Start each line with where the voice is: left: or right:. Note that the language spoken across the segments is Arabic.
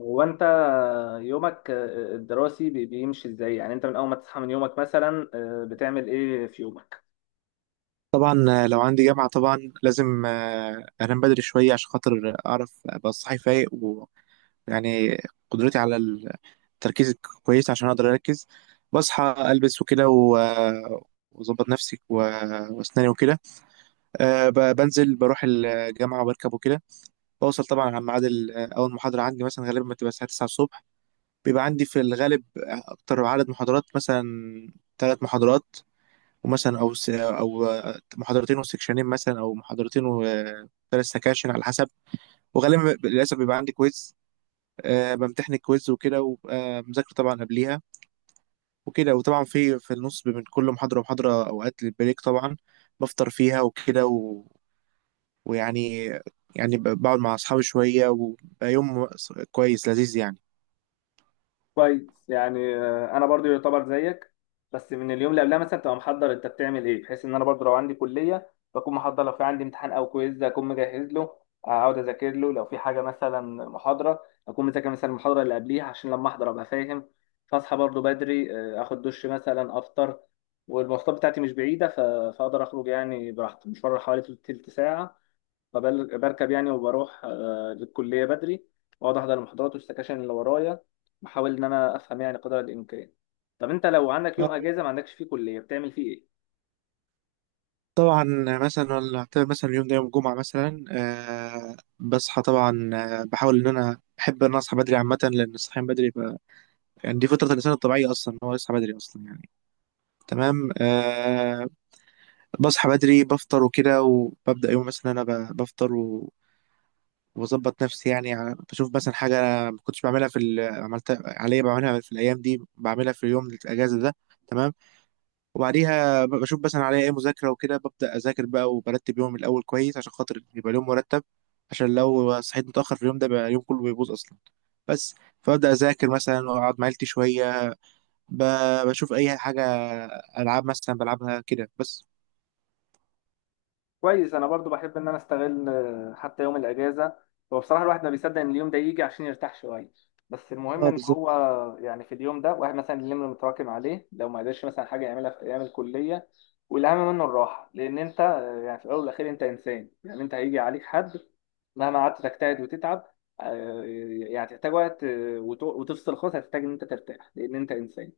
left: هو انت يومك الدراسي بيمشي ازاي؟ يعني انت من اول ما تصحى من يومك مثلا بتعمل ايه في يومك؟
right: طبعا، لو عندي جامعة طبعا لازم أنام بدري شوية عشان خاطر أعرف أبقى صاحي فايق. ويعني قدرتي على التركيز كويس عشان أقدر أركز. بصحى، ألبس وكده وأظبط نفسي وأسناني وكده. بنزل، بروح الجامعة وبركب وكده. بوصل طبعا على ميعاد أول محاضرة عندي مثلا غالبا بتبقى الساعة 9 الصبح. بيبقى عندي في الغالب أكتر عدد محاضرات مثلا ثلاث محاضرات، ومثلا او او محاضرتين وسكشنين، مثلا او محاضرتين وثلاث سكاشن على حسب. وغالبا للاسف بيبقى عندي كويز. أه، بمتحن الكويز وكده، وببقى مذاكر طبعا قبليها وكده. وطبعا في النص بين كل محاضره ومحاضره اوقات للبريك طبعا، بفطر فيها وكده ويعني، يعني بقعد مع اصحابي شويه، وبقى يوم كويس لذيذ.
left: كويس، يعني انا برضو يعتبر زيك، بس من اليوم اللي قبلها مثلا تبقى محضر، انت بتعمل ايه بحيث ان انا برضو لو عندي كليه بكون محضر؟ لو في عندي امتحان او كويز اكون مجهز له، اقعد اذاكر له. لو في حاجه مثلا محاضره اكون مذاكر مثلا المحاضره اللي قبليها عشان لما احضر ابقى فاهم. فاصحى برضو بدري، اخد دش مثلا، افطر، والمواصلات بتاعتي مش بعيده، فاقدر اخرج يعني براحتي، مشوار حوالي تلت ساعه. بركب يعني وبروح للكلية بدري، وأقعد أحضر المحاضرات والسكاشن اللي ورايا، بحاول إن أنا أفهم يعني قدر الإمكان. طب أنت لو عندك يوم
right: يعني
left: أجازة ما عندكش فيه كلية بتعمل فيه إيه؟
right: طبعا مثلا، ولا أعتبر مثلا اليوم ده يوم جمعة مثلا. بصحى طبعا، بحاول إن أنا أحب إن أنا أصحى بدري عامة، لأن الصحيان بدري بقى يعني دي فطرة الإنسان الطبيعية أصلا إن هو يصحى بدري أصلا يعني. تمام. بصحى بدري، بفطر وكده، وببدأ يوم. مثلا أنا بفطر وبظبط نفسي يعني، بشوف مثلا حاجة أنا ما كنتش بعملها في عملتها عليا، بعملها في الأيام دي، بعملها في اليوم الأجازة ده. تمام. وبعديها بشوف مثلا عليا ايه مذاكرة وكده، ببدأ أذاكر بقى وبرتب يومي الأول كويس عشان خاطر يبقى اليوم مرتب، عشان لو صحيت متأخر في اليوم ده بقى اليوم كله بيبوظ أصلا. بس، فببدأ أذاكر مثلا، وأقعد مع عيلتي شوية، بشوف أي حاجة، ألعاب مثلا بلعبها كده بس.
left: كويس، انا برضو بحب ان انا استغل حتى يوم الاجازه. هو بصراحه الواحد ما بيصدق ان اليوم ده يجي عشان يرتاح شويه، بس المهم
right: اه،
left: ان
right: بالظبط،
left: هو يعني في اليوم ده واحد مثلا اليوم اللي متراكم عليه لو ما قدرش مثلا حاجه يعملها في ايام الكليه. والاهم منه الراحه، لان انت يعني في الاول والاخير انت انسان. يعني انت هيجي عليك حد مهما قعدت تجتهد وتتعب، آه، يعني تحتاج وقت، وتفصل خالص. هتحتاج ان انت ترتاح لان انت انسان.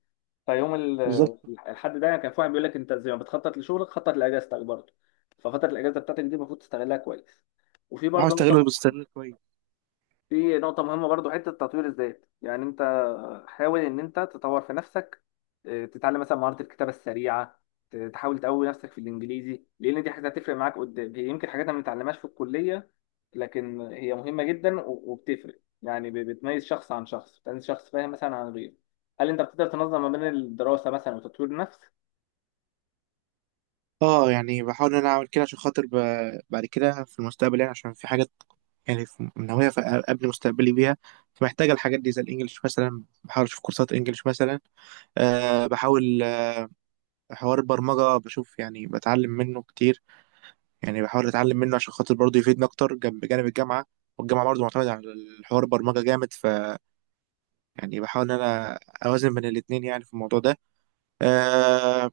left: فيوم ال-
right: بالظبط.
left: الحد ده، يعني كان في واحد بيقول لك انت زي ما بتخطط لشغلك خطط لاجازتك برضه. ففتره الاجازه بتاعتك دي المفروض تستغلها كويس. وفي
right: بحاول
left: برضه
right: أستغله
left: نقطه،
right: باستغلال كويس.
left: في نقطه مهمه برضه، حته تطوير الذات، يعني انت حاول ان انت تطور في نفسك. تتعلم مثلا مهاره الكتابه السريعه، تحاول تقوي نفسك في الانجليزي، لان دي حاجه هتفرق معاك قدام. هي يمكن حاجات ما بنتعلمهاش في الكليه، لكن هي مهمه جدا وبتفرق، يعني بتميز شخص عن شخص، بتميز شخص فاهم مثلا عن غيره. هل انت بتقدر تنظم ما بين الدراسه مثلا وتطوير النفس؟
right: اه، يعني بحاول إن أنا أعمل كده عشان خاطر بعد كده في المستقبل. يعني عشان في حاجات يعني ناويها قبل مستقبلي بيها، فمحتاجة الحاجات دي، زي الإنجليش مثلا، بحاول أشوف كورسات إنجليش مثلا. أه، بحاول حوار البرمجة، بشوف يعني بتعلم منه كتير، يعني بحاول أتعلم منه عشان خاطر برضه يفيدني أكتر جنب بجانب الجامعة. والجامعة برضه معتمدة على الحوار البرمجة جامد، ف يعني بحاول إن أنا أوازن بين الاتنين يعني في الموضوع ده. أه،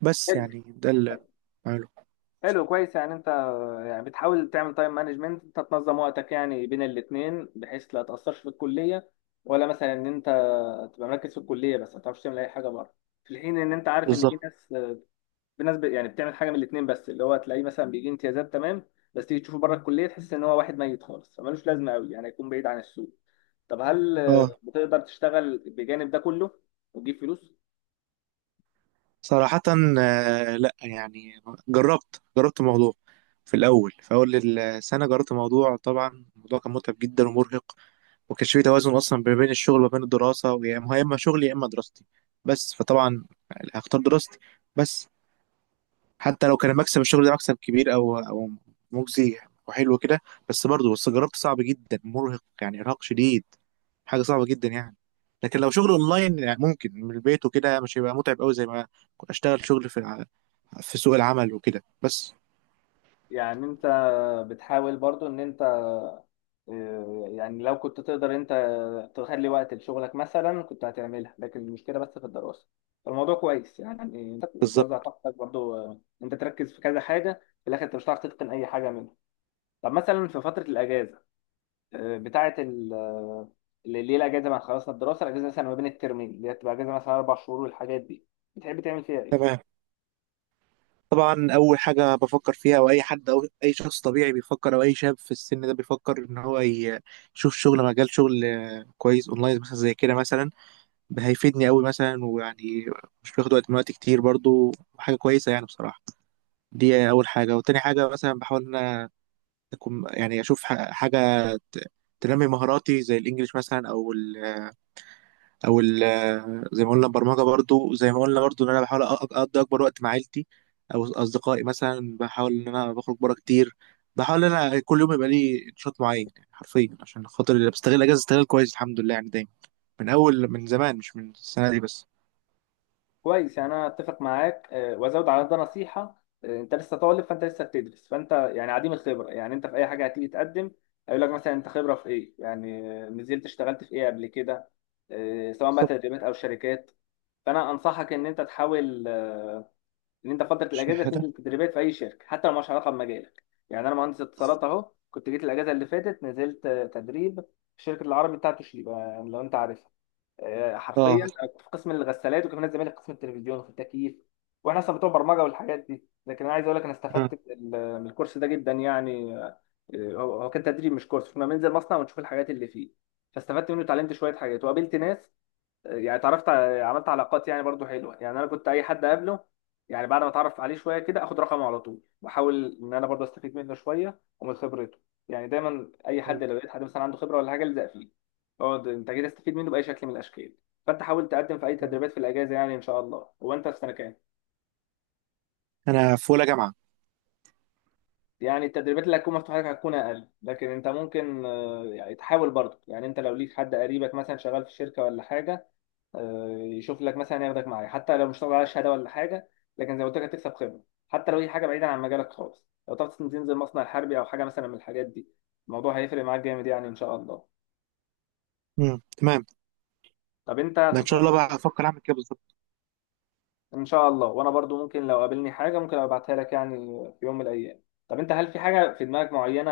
right: بس يعني ده اللي بعمله.
left: حلو، كويس، يعني انت يعني بتحاول تعمل تايم مانجمنت، انت تنظم وقتك يعني بين الاتنين بحيث لا تأثرش في الكلية، ولا مثلا ان انت تبقى مركز في الكلية بس ما تعرفش تعمل اي حاجة بره. في الحين ان انت عارف ان في
right: بالظبط.
left: ناس، في ناس يعني بتعمل حاجة من الاتنين بس اللي هو تلاقيه مثلا بيجي امتيازات تمام، بس تيجي تشوفه بره الكلية تحس ان هو واحد ميت خالص فمالوش لازمة قوي، يعني هيكون بعيد عن السوق. طب هل
right: اه،
left: بتقدر تشتغل بجانب ده كله وتجيب فلوس؟
right: صراحة لأ يعني، جربت الموضوع في الأول، في أول السنة جربت الموضوع. طبعا الموضوع كان متعب جدا ومرهق، وكانش في توازن اصلا ما بين الشغل وما بين الدراسه. ويا ما هو يا اما شغلي يا اما دراستي. بس فطبعا هختار دراستي، بس حتى لو كان مكسب الشغل ده مكسب كبير او او مجزي وحلو كده. بس برضه، بس جربت، صعب جدا، مرهق يعني ارهاق شديد، حاجه صعبه جدا يعني. لكن لو شغل اونلاين يعني، ممكن من البيت وكده، مش هيبقى متعب قوي زي ما اشتغل شغل في في سوق العمل وكده بس.
left: يعني انت بتحاول برضو ان انت يعني لو كنت تقدر انت تخلي وقت لشغلك مثلا كنت هتعملها، لكن المشكله بس في الدراسه. فالموضوع كويس يعني، وتوزع
right: بالظبط.
left: طاقتك برضو. انت تركز في كذا حاجه في الاخر انت مش هتعرف تتقن اي حاجه منهم. طب مثلا في فتره الاجازه، آه، بتاعه ال آه، اللي اللي هي الاجازه بعد خلصنا الدراسه، الاجازه مثلا ما بين الترمين اللي هي بتبقى اجازه مثلا اربع شهور والحاجات دي، بتحب تعمل فيها ايه؟
right: تمام. طبعا اول حاجه بفكر فيها، او اي حد او اي شخص طبيعي بيفكر، او اي شاب في السن ده بيفكر، ان هو يشوف شغل، مجال شغل كويس اونلاين مثلا زي كده، مثلا هيفيدني قوي مثلا. ويعني مش بياخد وقت من وقت كتير برضو، حاجه كويسه يعني بصراحه. دي اول حاجه. وتاني حاجه مثلا بحاول ان انا اكون يعني اشوف حاجه ت- تنمي مهاراتي، زي الانجليش مثلا، او او زي ما قلنا البرمجه برضو. زي ما قلنا برضو، ان انا بحاول اقضي اكبر وقت مع عيلتي او اصدقائي مثلا، بحاول ان انا بخرج بره كتير. بحاول ان انا كل يوم يبقى لي نشاط معين يعني حرفيا عشان خاطر اللي بستغل اجازه استغل كويس، الحمد لله يعني دايما. من اول، من زمان، مش من السنه دي بس.
left: كويس، يعني انا اتفق معاك. وازود على ده نصيحه: انت لسه طالب، فانت لسه بتدرس، فانت يعني عديم الخبره. يعني انت في اي حاجه هتيجي تقدم هيقول لك مثلا انت خبره في ايه، يعني نزلت اشتغلت في ايه قبل كده، سواء بقى
right: بالظبط.
left: تدريبات او شركات. فانا انصحك ان انت تحاول ان انت فتره الاجازه
right: شهاده.
left: تنزل تدريبات في اي شركه حتى لو مالهاش علاقه بمجالك. يعني انا مهندس اتصالات اهو، كنت جيت الاجازه اللي فاتت نزلت تدريب في شركه العربي بتاعت توشيبا، يعني لو انت عارفها. حرفيا
right: اه.
left: كنت في قسم الغسالات، وكمان زمايلي في قسم التلفزيون وفي التكييف، واحنا اصلا بتوع برمجه والحاجات دي. لكن انا عايز اقول لك انا
right: آه.
left: استفدت من الكورس ده جدا، يعني آه، هو هو كان تدريب مش كورس، كنا بننزل مصنع ونشوف الحاجات اللي فيه. فاستفدت منه، اتعلمت شويه حاجات، وقابلت ناس، يعني عملت علاقات يعني برضو حلوه. يعني انا كنت اي حد اقابله يعني بعد ما اتعرف عليه شويه كده اخد رقمه على طول، واحاول ان انا برضو استفيد منه شويه ومن خبرته. يعني دايما اي حد
right: أيوة.
left: لو لقيت حد مثلا عنده خبره ولا حاجه الزق فيه، اقعد انت جاي تستفيد منه باي شكل من الاشكال. فانت حاول تقدم في اي
right: آه.
left: تدريبات في الاجازه يعني ان شاء الله. هو انت في سنه كام؟
right: انا في اولى جامعه.
left: يعني التدريبات اللي هتكون مفتوحه لك هتكون اقل، لكن انت ممكن يعني تحاول برضو. يعني انت لو ليك حد قريبك مثلا شغال في شركه ولا حاجه، يشوف لك مثلا، ياخدك معاه، حتى لو مش طالع على شهاده ولا حاجه، لكن زي ما قلت لك هتكسب خبره. حتى لو هي حاجه بعيده عن مجالك خالص، لو تعرف تنزل مصنع حربي او حاجه مثلا من الحاجات دي الموضوع هيفرق معاك جامد يعني ان شاء الله.
right: تمام.
left: طب انت
right: ده
left: في
right: ان شاء الله
left: فتره.
right: بقى افكر اعمل كده بالظبط.
left: ان شاء الله، وانا برضو ممكن لو قابلني حاجه ممكن ابعتها لك يعني في يوم من الايام. طب انت هل في حاجه في دماغك معينه،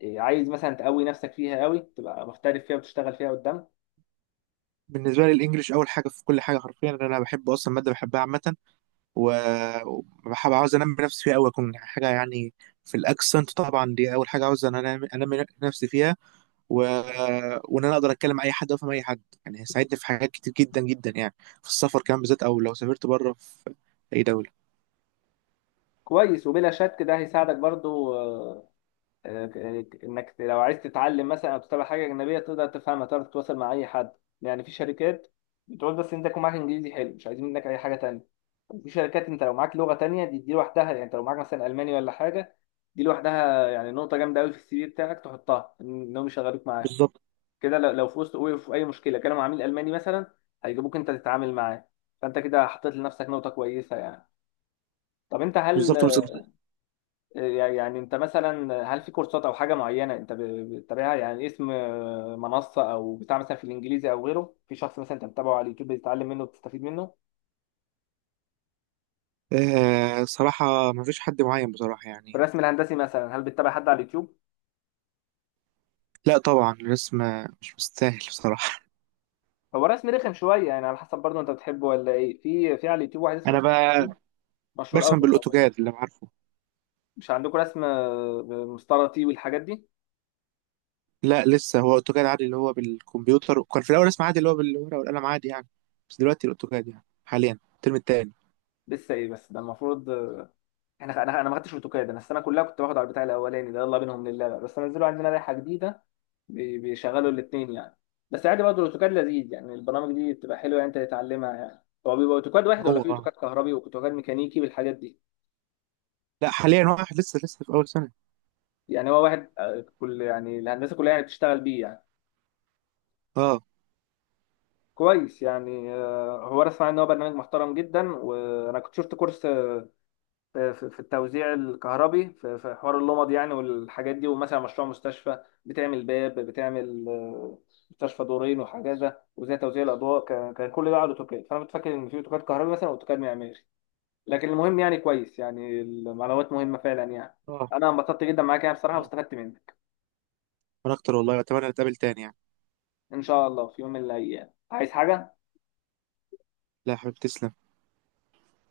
left: إيه، عايز مثلا تقوي نفسك فيها قوي تبقى محترف فيها وتشتغل فيها قدام؟
right: بالنسبه لي الانجليش اول حاجه في كل حاجه حرفيا، لأن انا بحب اصلا، ماده بحبها عامه، وبحب، عاوز انمي نفسي فيها قوي، اكون يعني حاجه يعني في الاكسنت. طبعا دي اول حاجه عاوز ان انا أنمي نفسي فيها. و... وان انا اقدر اتكلم مع اي حد وافهم اي حد، يعني هيساعدني في حاجات كتير جدا جدا يعني، في السفر كمان بالذات، او لو سافرت بره في اي دوله.
left: كويس، وبلا شك ده هيساعدك برضو. آه، انك لو عايز تتعلم مثلا او تتابع حاجه اجنبيه تقدر تفهمها، تقدر تتواصل مع اي حد. يعني في شركات بتقول بس انت يكون معاك انجليزي حلو مش عايزين منك اي حاجه تانية. في شركات انت لو معاك لغه تانية، دي دي لوحدها، يعني انت لو معاك مثلا الماني ولا حاجه دي لوحدها يعني نقطه جامده قوي في السي في بتاعك تحطها، انهم يشغلوك معاه
right: بالظبط،
left: كده. لو لو في وسط وقف في اي مشكله كانوا مع عميل الماني مثلا هيجيبوك انت تتعامل معاه. فانت كده حطيت لنفسك نقطه كويسه يعني. طب انت هل
right: بالظبط، بالظبط.
left: يعني انت مثلا هل في كورسات او حاجه معينه انت بتتابعها، يعني اسم منصه او بتاع مثلا في الانجليزي او غيره، في شخص مثلا انت بتتابعه على اليوتيوب بتتعلم منه وبتستفيد منه؟
right: آه صراحه ما فيش حد معين بصراحه
left: في
right: يعني.
left: الرسم الهندسي مثلا هل بتتابع حد على اليوتيوب؟
right: لا طبعا الرسم مش مستاهل بصراحه.
left: هو الرسم رخم شويه يعني، على حسب برضه انت بتحبه ولا ايه. في في على اليوتيوب واحد اسمه
right: انا
left: مصطفى
right: بقى
left: خاطر، مشهور قوي
right: برسم
left: في الموضوع ده.
right: بالاوتوكاد اللي أنا عارفه.
left: مش عندكم رسم مستطيل والحاجات دي؟
right: لا لسه، هو اوتوكاد عادي اللي هو بالكمبيوتر، وكان في الاول اسمه عادي اللي هو بالورقه والقلم عادي يعني. بس دلوقتي الاوتوكاد يعني حاليا الترم التاني.
left: لسه ايه؟ بس ده المفروض. انا ما خدتش اوتوكاد، انا السنه كلها كنت باخد على البتاع الاولاني ده، يلا بينهم لله بقى. بس نزلوا عندنا لائحه جديده بيشغلوا الاثنين يعني. بس عادي برضه الاوتوكاد لذيذ يعني، البرامج دي بتبقى حلوه يعني انت تتعلمها. يعني هو بيبقى اوتوكاد واحد، ولا
right: هو
left: في اوتوكاد
right: اه.
left: كهربي واوتوكاد ميكانيكي بالحاجات دي؟
right: لا، حاليا واحد، لسه في اول سنه.
left: يعني هو واحد، كل يعني الهندسه كلها يعني بتشتغل بيه يعني.
right: اه.
left: كويس يعني. هو انا اسمع ان هو برنامج محترم جدا، وانا كنت شفت كورس في التوزيع الكهربي في حوار اللمض يعني والحاجات دي، ومثلا مشروع مستشفى، بتعمل باب، بتعمل مستشفى دورين وحاجازه وزي توزيع الاضواء، كان كل ده على اوتوكاد. فانا كنت فاكر ان في اوتوكاد كهربي مثلا واوتوكاد معماري. لكن المهم يعني كويس، يعني المعلومات مهمه فعلا يعني.
right: اه.
left: انا انبسطت جدا معاك يعني بصراحه،
right: اه.
left: واستفدت منك.
right: وانا اكتر والله، اتمنى نتقابل تاني يعني.
left: ان شاء الله في يوم من الايام عايز حاجه.
right: لا يا حبيبي، تسلم.